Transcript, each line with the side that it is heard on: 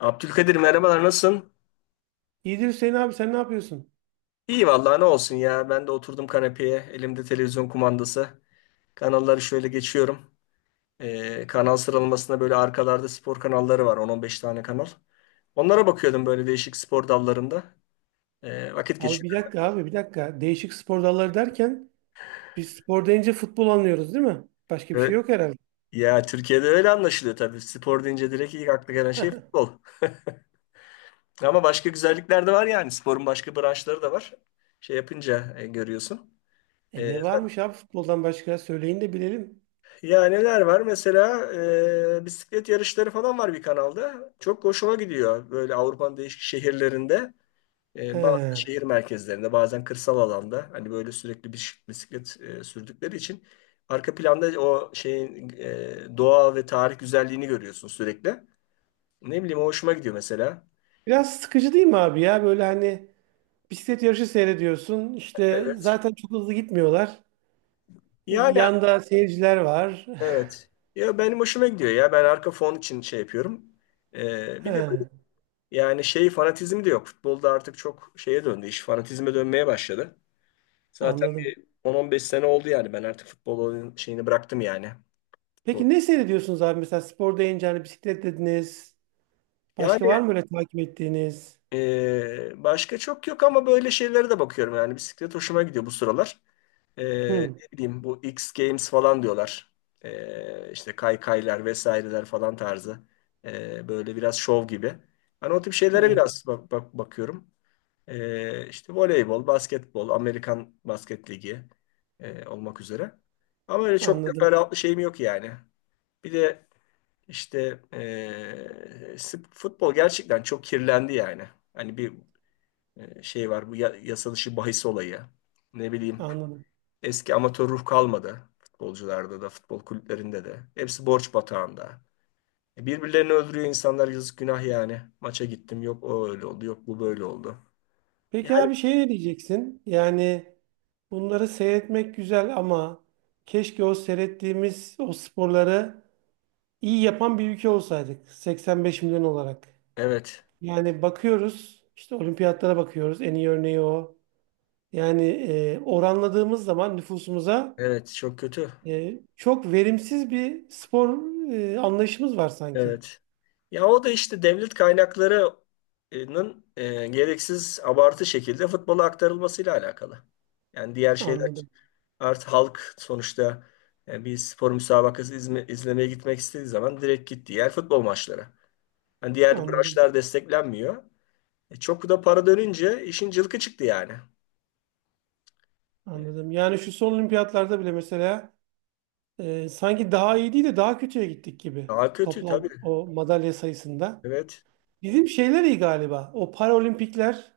left: Abdülkadir merhabalar, nasılsın?
right: İyidir Hüseyin abi sen ne yapıyorsun?
left: İyi vallahi, ne olsun ya. Ben de oturdum kanepeye. Elimde televizyon kumandası. Kanalları şöyle geçiyorum. Kanal sıralamasında böyle arkalarda spor kanalları var. 10-15 tane kanal. Onlara bakıyordum, böyle değişik spor dallarında. Vakit
right: Abi bir
left: geçiriyorum.
right: dakika abi bir dakika. Değişik spor dalları derken biz spor deyince futbol anlıyoruz değil mi? Başka bir şey
left: Evet.
right: yok herhalde.
left: Ya, Türkiye'de öyle anlaşılıyor tabii. Spor deyince direkt ilk akla gelen şey futbol. Ama başka güzellikler de var yani. Sporun başka branşları da var. Şey yapınca görüyorsun.
right: E
left: E,
right: ne varmış abi futboldan başka? Söyleyin de bilelim.
left: Ya neler var? Mesela bisiklet yarışları falan var bir kanalda. Çok hoşuma gidiyor böyle, Avrupa'nın değişik şehirlerinde. Bazen
right: He.
left: şehir merkezlerinde, bazen kırsal alanda. Hani böyle sürekli bisiklet sürdükleri için arka planda o şeyin doğa ve tarih güzelliğini görüyorsun sürekli. Ne bileyim, o hoşuma gidiyor mesela.
right: Biraz sıkıcı değil mi abi ya? Böyle hani bisiklet yarışı seyrediyorsun. İşte
left: Evet.
right: zaten çok hızlı gitmiyorlar.
left: Yani
right: Yanda seyirciler var.
left: evet. Ya benim hoşuma gidiyor ya. Ben arka fon için şey yapıyorum.
right: He,
left: Bir de yani şey fanatizmi de yok. Futbolda artık çok şeye döndü. İş fanatizme dönmeye başladı. Zaten
right: anladım.
left: 10-15 sene oldu yani. Ben artık futbolun şeyini bıraktım yani. Futbol.
right: Peki ne seyrediyorsunuz abi? Mesela spor deyince hani bisiklet dediniz.
left: Yani
right: Başka var mı öyle takip ettiğiniz?
left: başka çok yok ama böyle şeylere de bakıyorum. Yani bisiklet hoşuma gidiyor bu sıralar.
right: Hı,
left: Ne bileyim, bu X Games falan diyorlar. İşte kaykaylar vesaireler falan tarzı. Böyle biraz şov gibi. Hani o tip şeylere
right: evet.
left: biraz bakıyorum. İşte voleybol, basketbol, Amerikan Basket Ligi olmak üzere. Ama öyle çok
right: Anladım.
left: teferruatlı şeyim yok yani. Bir de işte futbol gerçekten çok kirlendi yani. Hani bir şey var, bu yasa dışı bahis olayı. Ne bileyim,
right: Anladım.
left: eski amatör ruh kalmadı. Futbolcularda da, futbol kulüplerinde de. Hepsi borç batağında. Birbirlerini öldürüyor insanlar, yazık günah yani. Maça gittim, yok o öyle oldu, yok bu böyle oldu.
right: Peki
left: Yani
right: abi şey ne diyeceksin? Yani bunları seyretmek güzel ama keşke o seyrettiğimiz o sporları iyi yapan bir ülke olsaydık 85 milyon olarak.
left: evet.
right: Yani bakıyoruz, işte olimpiyatlara bakıyoruz, en iyi örneği o. Yani oranladığımız zaman nüfusumuza
left: Evet, çok kötü.
right: çok verimsiz bir spor anlayışımız var sanki.
left: Evet. Ya o da işte devlet kaynaklarının gereksiz abartı şekilde futbola aktarılmasıyla alakalı. Yani diğer şeyler
right: Anladım,
left: artık halk sonuçta bir spor müsabakası izlemeye gitmek istediği zaman direkt gitti. Diğer futbol maçları. Yani diğer
right: anladım,
left: branşlar desteklenmiyor. Çok da para dönünce işin cılkı çıktı yani. E,
right: anladım. Yani şu son olimpiyatlarda bile mesela sanki daha iyi değil de daha kötüye gittik gibi
left: Daha kötü
right: toplam
left: tabii.
right: o madalya sayısında.
left: Evet.
right: Bizim şeyler iyi galiba. O Paralimpikler,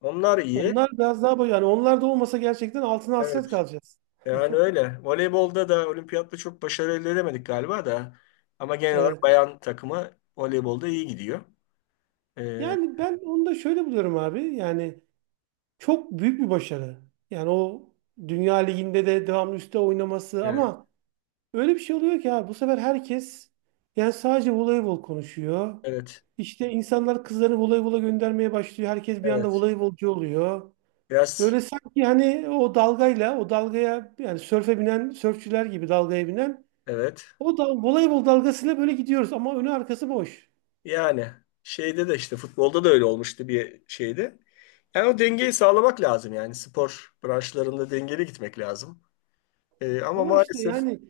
left: Onlar iyi.
right: onlar biraz daha yani onlar da olmasa gerçekten altına hasret
left: Evet.
right: kalacağız.
left: Yani öyle. Voleybolda da olimpiyatta çok başarı elde edemedik galiba da. Ama genel olarak
right: Evet.
left: bayan takımı voleybolda iyi gidiyor. Ee,
right: Yani ben onu da şöyle buluyorum abi. Yani çok büyük bir başarı. Yani o Dünya Ligi'nde de devamlı üstte oynaması,
left: evet,
right: ama öyle bir şey oluyor ki abi bu sefer herkes yani sadece voleybol konuşuyor.
left: evet,
right: İşte insanlar kızlarını voleybola göndermeye başlıyor. Herkes bir anda
left: evet.
right: voleybolcu oluyor.
left: Biraz,
right: Böyle sanki hani o dalgayla, o dalgaya, yani sörfe binen, sörfçüler gibi dalgaya binen,
left: evet.
right: o da, voleybol dalgasıyla böyle gidiyoruz ama önü arkası boş.
left: Yani şeyde de işte futbolda da öyle olmuştu bir şeyde. Yani o dengeyi sağlamak lazım yani, spor branşlarında dengeli gitmek lazım. Ama
right: Ama işte
left: maalesef
right: yani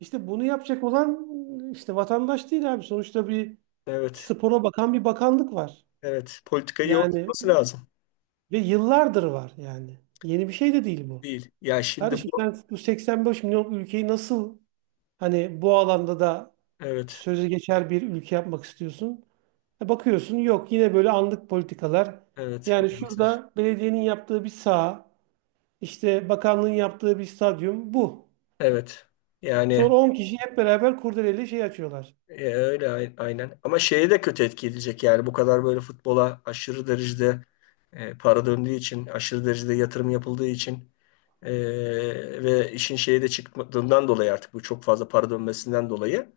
right: işte bunu yapacak olan işte vatandaş değil abi. Sonuçta bir
left: evet,
right: spora bakan bir bakanlık var.
left: evet. Politikayı
right: Yani
left: oturtması lazım.
right: ve yıllardır var yani. Yeni bir şey de değil bu.
left: Değil. Ya şimdi
right: Kardeşim
left: bu,
right: sen bu 85 milyon ülkeyi nasıl, hani bu alanda da
left: evet,
right: sözü geçer bir ülke yapmak istiyorsun. E bakıyorsun, yok, yine böyle anlık politikalar.
left: evet,
right: Yani
left: maalesef.
right: şurada belediyenin yaptığı bir saha, işte bakanlığın yaptığı bir stadyum bu.
left: Evet. Yani
right: Sonra 10 kişi hep beraber kurdeleyle şey açıyorlar.
left: Öyle aynen. Ama şeye de kötü etki edecek yani, bu kadar böyle futbola aşırı derecede para döndüğü için, aşırı derecede yatırım yapıldığı için, e, ve işin şeye de çıktığından dolayı artık bu çok fazla para dönmesinden dolayı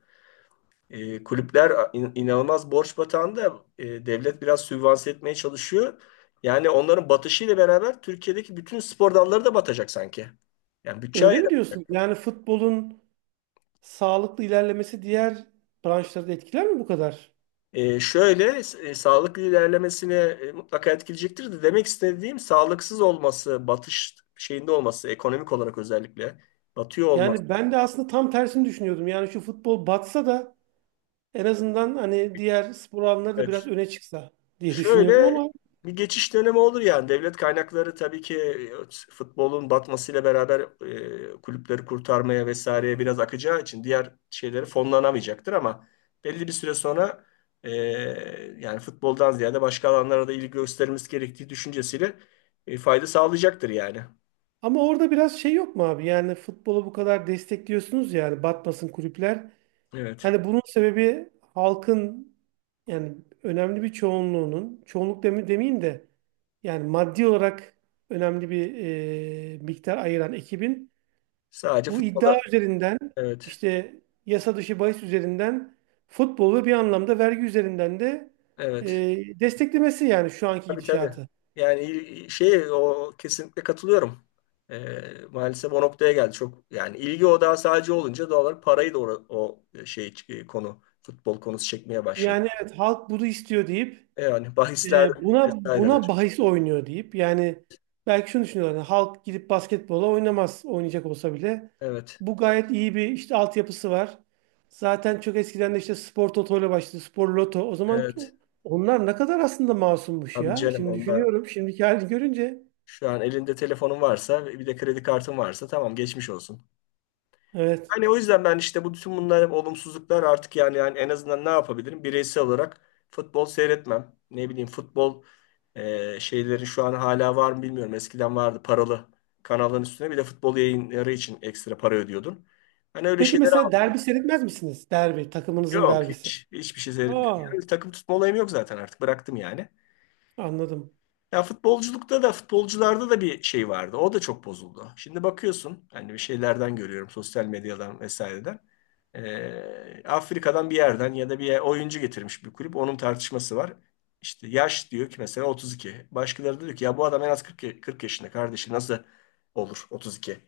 left: kulüpler inanılmaz borç batağında, devlet biraz sübvanse etmeye çalışıyor. Yani onların batışıyla beraber Türkiye'deki bütün spor dalları da batacak sanki. Yani bütçe.
right: Öyle mi diyorsun? Yani futbolun sağlıklı ilerlemesi diğer branşları da etkiler mi bu kadar?
left: Şöyle sağlıklı ilerlemesine mutlaka etkileyecektir de, demek istediğim sağlıksız olması, batış şeyinde olması, ekonomik olarak özellikle batıyor olması.
right: Yani ben de aslında tam tersini düşünüyordum. Yani şu futbol batsa da en azından hani diğer spor alanları da biraz
left: Evet.
right: öne çıksa diye düşünüyordum
left: Şöyle
right: ama.
left: bir geçiş dönemi olur yani. Devlet kaynakları tabii ki futbolun batmasıyla beraber kulüpleri kurtarmaya vesaireye biraz akacağı için diğer şeyleri fonlanamayacaktır ama belli bir süre sonra e, yani futboldan ziyade başka alanlara da ilgi göstermemiz gerektiği düşüncesiyle fayda sağlayacaktır yani.
right: Ama orada biraz şey yok mu abi? Yani futbolu bu kadar destekliyorsunuz ya, yani batmasın kulüpler.
left: Evet.
right: Hani bunun sebebi halkın, yani önemli bir çoğunluğunun, çoğunluk demeyeyim de, yani maddi olarak önemli bir miktar ayıran ekibin
left: Sadece
right: bu iddia
left: futbola,
right: üzerinden,
left: evet.
right: işte yasa dışı bahis üzerinden futbolu ve bir anlamda vergi üzerinden de
left: Evet.
right: desteklemesi, yani şu anki
left: Tabii tabii.
right: gidişatı.
left: Yani şey, o kesinlikle katılıyorum. Ee, Maalesef o noktaya geldi. Çok yani, ilgi odağı sadece olunca doğal olarak parayı da o şey, konu futbol konusu çekmeye başladı.
right: Yani evet, halk bunu istiyor deyip,
left: Yani bahisler
right: buna
left: vesaireler.
right: bahis oynuyor deyip yani belki şunu düşünüyorlar. Yani halk gidip basketbola oynamaz, oynayacak olsa bile.
left: Evet.
right: Bu gayet iyi, bir işte altyapısı var. Zaten çok eskiden de işte spor toto ile başladı. Spor loto. O zaman
left: Evet.
right: onlar ne kadar aslında masummuş
left: Abi
right: ya.
left: canım,
right: Şimdi
left: onlar
right: düşünüyorum, şimdiki halini görünce.
left: şu an elinde telefonun varsa, bir de kredi kartın varsa, tamam, geçmiş olsun.
right: Evet.
left: Hani o yüzden ben işte, bu bütün bunlar olumsuzluklar artık yani, yani en azından ne yapabilirim? Bireysel olarak futbol seyretmem. Ne bileyim, futbol şeyleri şu an hala var mı bilmiyorum. Eskiden vardı, paralı kanalların üstüne bir de futbol yayınları için ekstra para ödüyordun. Hani öyle
right: Peki
left: şeyleri
right: mesela
left: almıyorum.
right: derbi seyretmez misiniz? Derbi. Takımınızın
left: Yok,
right: derbisi.
left: hiç hiçbir şey
right: Aa,
left: seyretmiyorum. Takım tutma olayım yok zaten, artık bıraktım yani.
right: anladım.
left: Ya futbolculukta da, futbolcularda da bir şey vardı. O da çok bozuldu. Şimdi bakıyorsun hani, bir şeylerden görüyorum sosyal medyadan vesaireden. Afrika'dan bir yerden ya da bir oyuncu getirmiş bir kulüp. Onun tartışması var. İşte yaş diyor ki mesela 32. Başkaları da diyor ki ya bu adam en az 40, 40 yaşında kardeşi nasıl olur 32?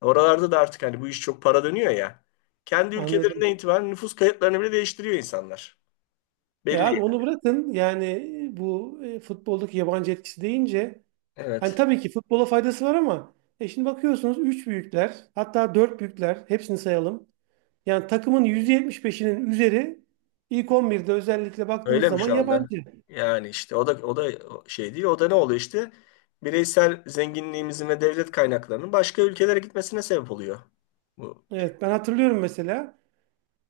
left: Oralarda da artık hani, bu iş çok para dönüyor ya. Kendi ülkelerinden
right: Anladım.
left: itibaren nüfus kayıtlarını bile değiştiriyor insanlar.
right: E
left: Belli.
right: abi onu bırakın. Yani bu futboldaki yabancı etkisi deyince, hani
left: Evet.
right: tabii ki futbola faydası var ama şimdi bakıyorsunuz, 3 büyükler, hatta 4 büyükler, hepsini sayalım. Yani takımın %75'inin üzeri, ilk 11'de özellikle baktığınız
left: Öyle mi
right: zaman,
left: şu anda?
right: yabancı.
left: Yani işte o da şey değil. O da ne oluyor işte? Bireysel zenginliğimizin ve devlet kaynaklarının başka ülkelere gitmesine sebep oluyor. Bu şey.
right: Evet, ben hatırlıyorum mesela,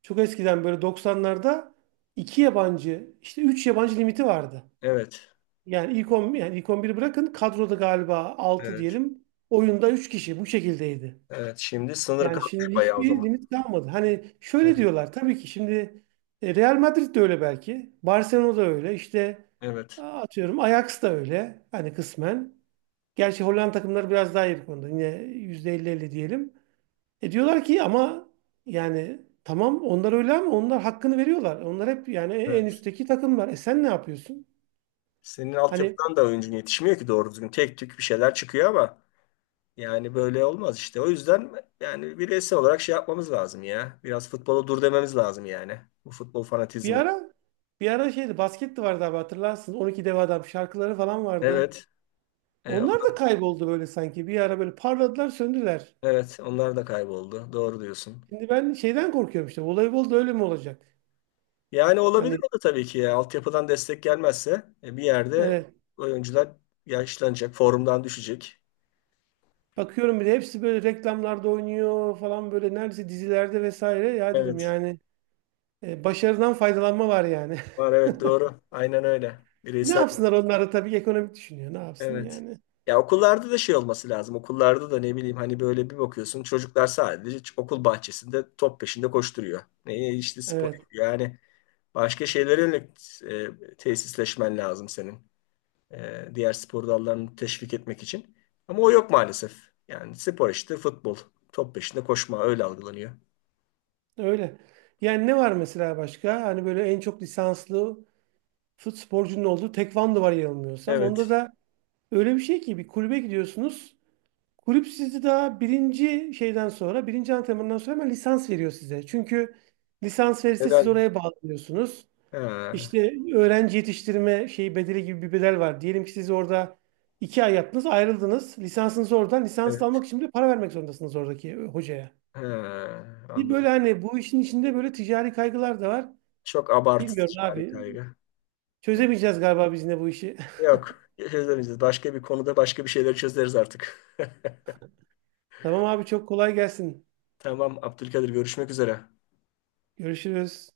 right: çok eskiden, böyle 90'larda 2 yabancı, işte 3 yabancı limiti vardı.
left: Evet.
right: Yani ilk 10, yani ilk 11'i bırakın, kadroda galiba altı
left: Evet.
right: diyelim, oyunda 3 kişi bu şekildeydi.
left: Evet. Şimdi sınır
right: Yani
left: kalkmış
right: şimdi
left: bayağı o
right: hiçbir
left: zaman.
right: limit kalmadı. Hani
left: Evet.
right: şöyle diyorlar tabii ki, şimdi Real Madrid de öyle belki. Barcelona da öyle. İşte
left: Evet.
right: atıyorum, Ajax da öyle. Hani kısmen. Gerçi Hollanda takımları biraz daha iyi bu konuda. Yine %50-50 diyelim. E diyorlar ki ama, yani tamam onlar öyle ama onlar hakkını veriyorlar. Onlar hep yani en
left: Evet.
right: üstteki takımlar. E sen ne yapıyorsun?
left: Senin
right: Hani
left: altyapıdan da oyuncun yetişmiyor ki doğru düzgün. Tek tük bir şeyler çıkıyor ama yani böyle olmaz işte. O yüzden yani bireysel olarak şey yapmamız lazım ya. Biraz futbola dur dememiz lazım yani. Bu futbol
right: bir
left: fanatizmini.
right: ara bir ara şeydi, basket de vardı abi hatırlarsın. 12 dev adam şarkıları falan vardı.
left: Evet. E,
right: Onlar da kayboldu böyle sanki. Bir ara böyle parladılar, söndüler.
left: Evet, onlar da kayboldu. Doğru diyorsun.
right: Şimdi ben şeyden korkuyorum işte. Voleybol öyle mi olacak?
left: Yani olabilir
right: Hani
left: o da tabii ki ya. Altyapıdan destek gelmezse, bir yerde
right: evet.
left: oyuncular yaşlanacak, formdan düşecek.
right: Bakıyorum bile hepsi böyle reklamlarda oynuyor falan, böyle neredeyse dizilerde vesaire. Ya dedim
left: Evet.
right: yani, başarıdan faydalanma var yani.
left: Var, evet doğru. Aynen öyle.
right: Ne
left: Bireysel,
right: yapsınlar, onlar da tabii ki ekonomik düşünüyor. Ne yapsın
left: evet.
right: yani?
left: Ya okullarda da şey olması lazım. Okullarda da ne bileyim hani, böyle bir bakıyorsun, çocuklar sadece okul bahçesinde top peşinde koşturuyor. Ne işte, spor
right: Evet,
left: yapıyor. Yani başka şeylere yönelik tesisleşmen lazım senin. Diğer spor dallarını teşvik etmek için. Ama o yok maalesef. Yani spor işte futbol. Top peşinde koşma öyle algılanıyor.
right: öyle. Yani ne var mesela başka? Hani böyle en çok lisanslı sporcunun olduğu tekvando var yanılmıyorsam. Onda
left: Evet.
right: da öyle bir şey ki bir kulübe gidiyorsunuz. Kulüp sizi daha birinci şeyden sonra, birinci antrenmandan sonra hemen lisans veriyor size. Çünkü lisans verirse siz
left: Neden?
right: oraya bağlanıyorsunuz.
left: Ha,
right: İşte öğrenci yetiştirme şeyi bedeli gibi bir bedel var. Diyelim ki siz orada 2 ay yaptınız, ayrıldınız. Lisansınız oradan. Lisans
left: evet.
right: almak için de para vermek zorundasınız oradaki hocaya.
left: Ha,
right: Böyle
left: anladım.
right: hani bu işin içinde böyle ticari kaygılar da var.
left: Çok
right: Bilmiyorum
left: abartıcı bir
right: abi.
left: kaygı. Ne-
right: Çözemeyeceğiz galiba biz yine bu işi.
left: Yok. Çözemeyeceğiz. Başka bir konuda başka bir şeyleri çözeriz artık.
right: Tamam abi, çok kolay gelsin.
left: Tamam Abdülkadir, görüşmek üzere.
right: Görüşürüz.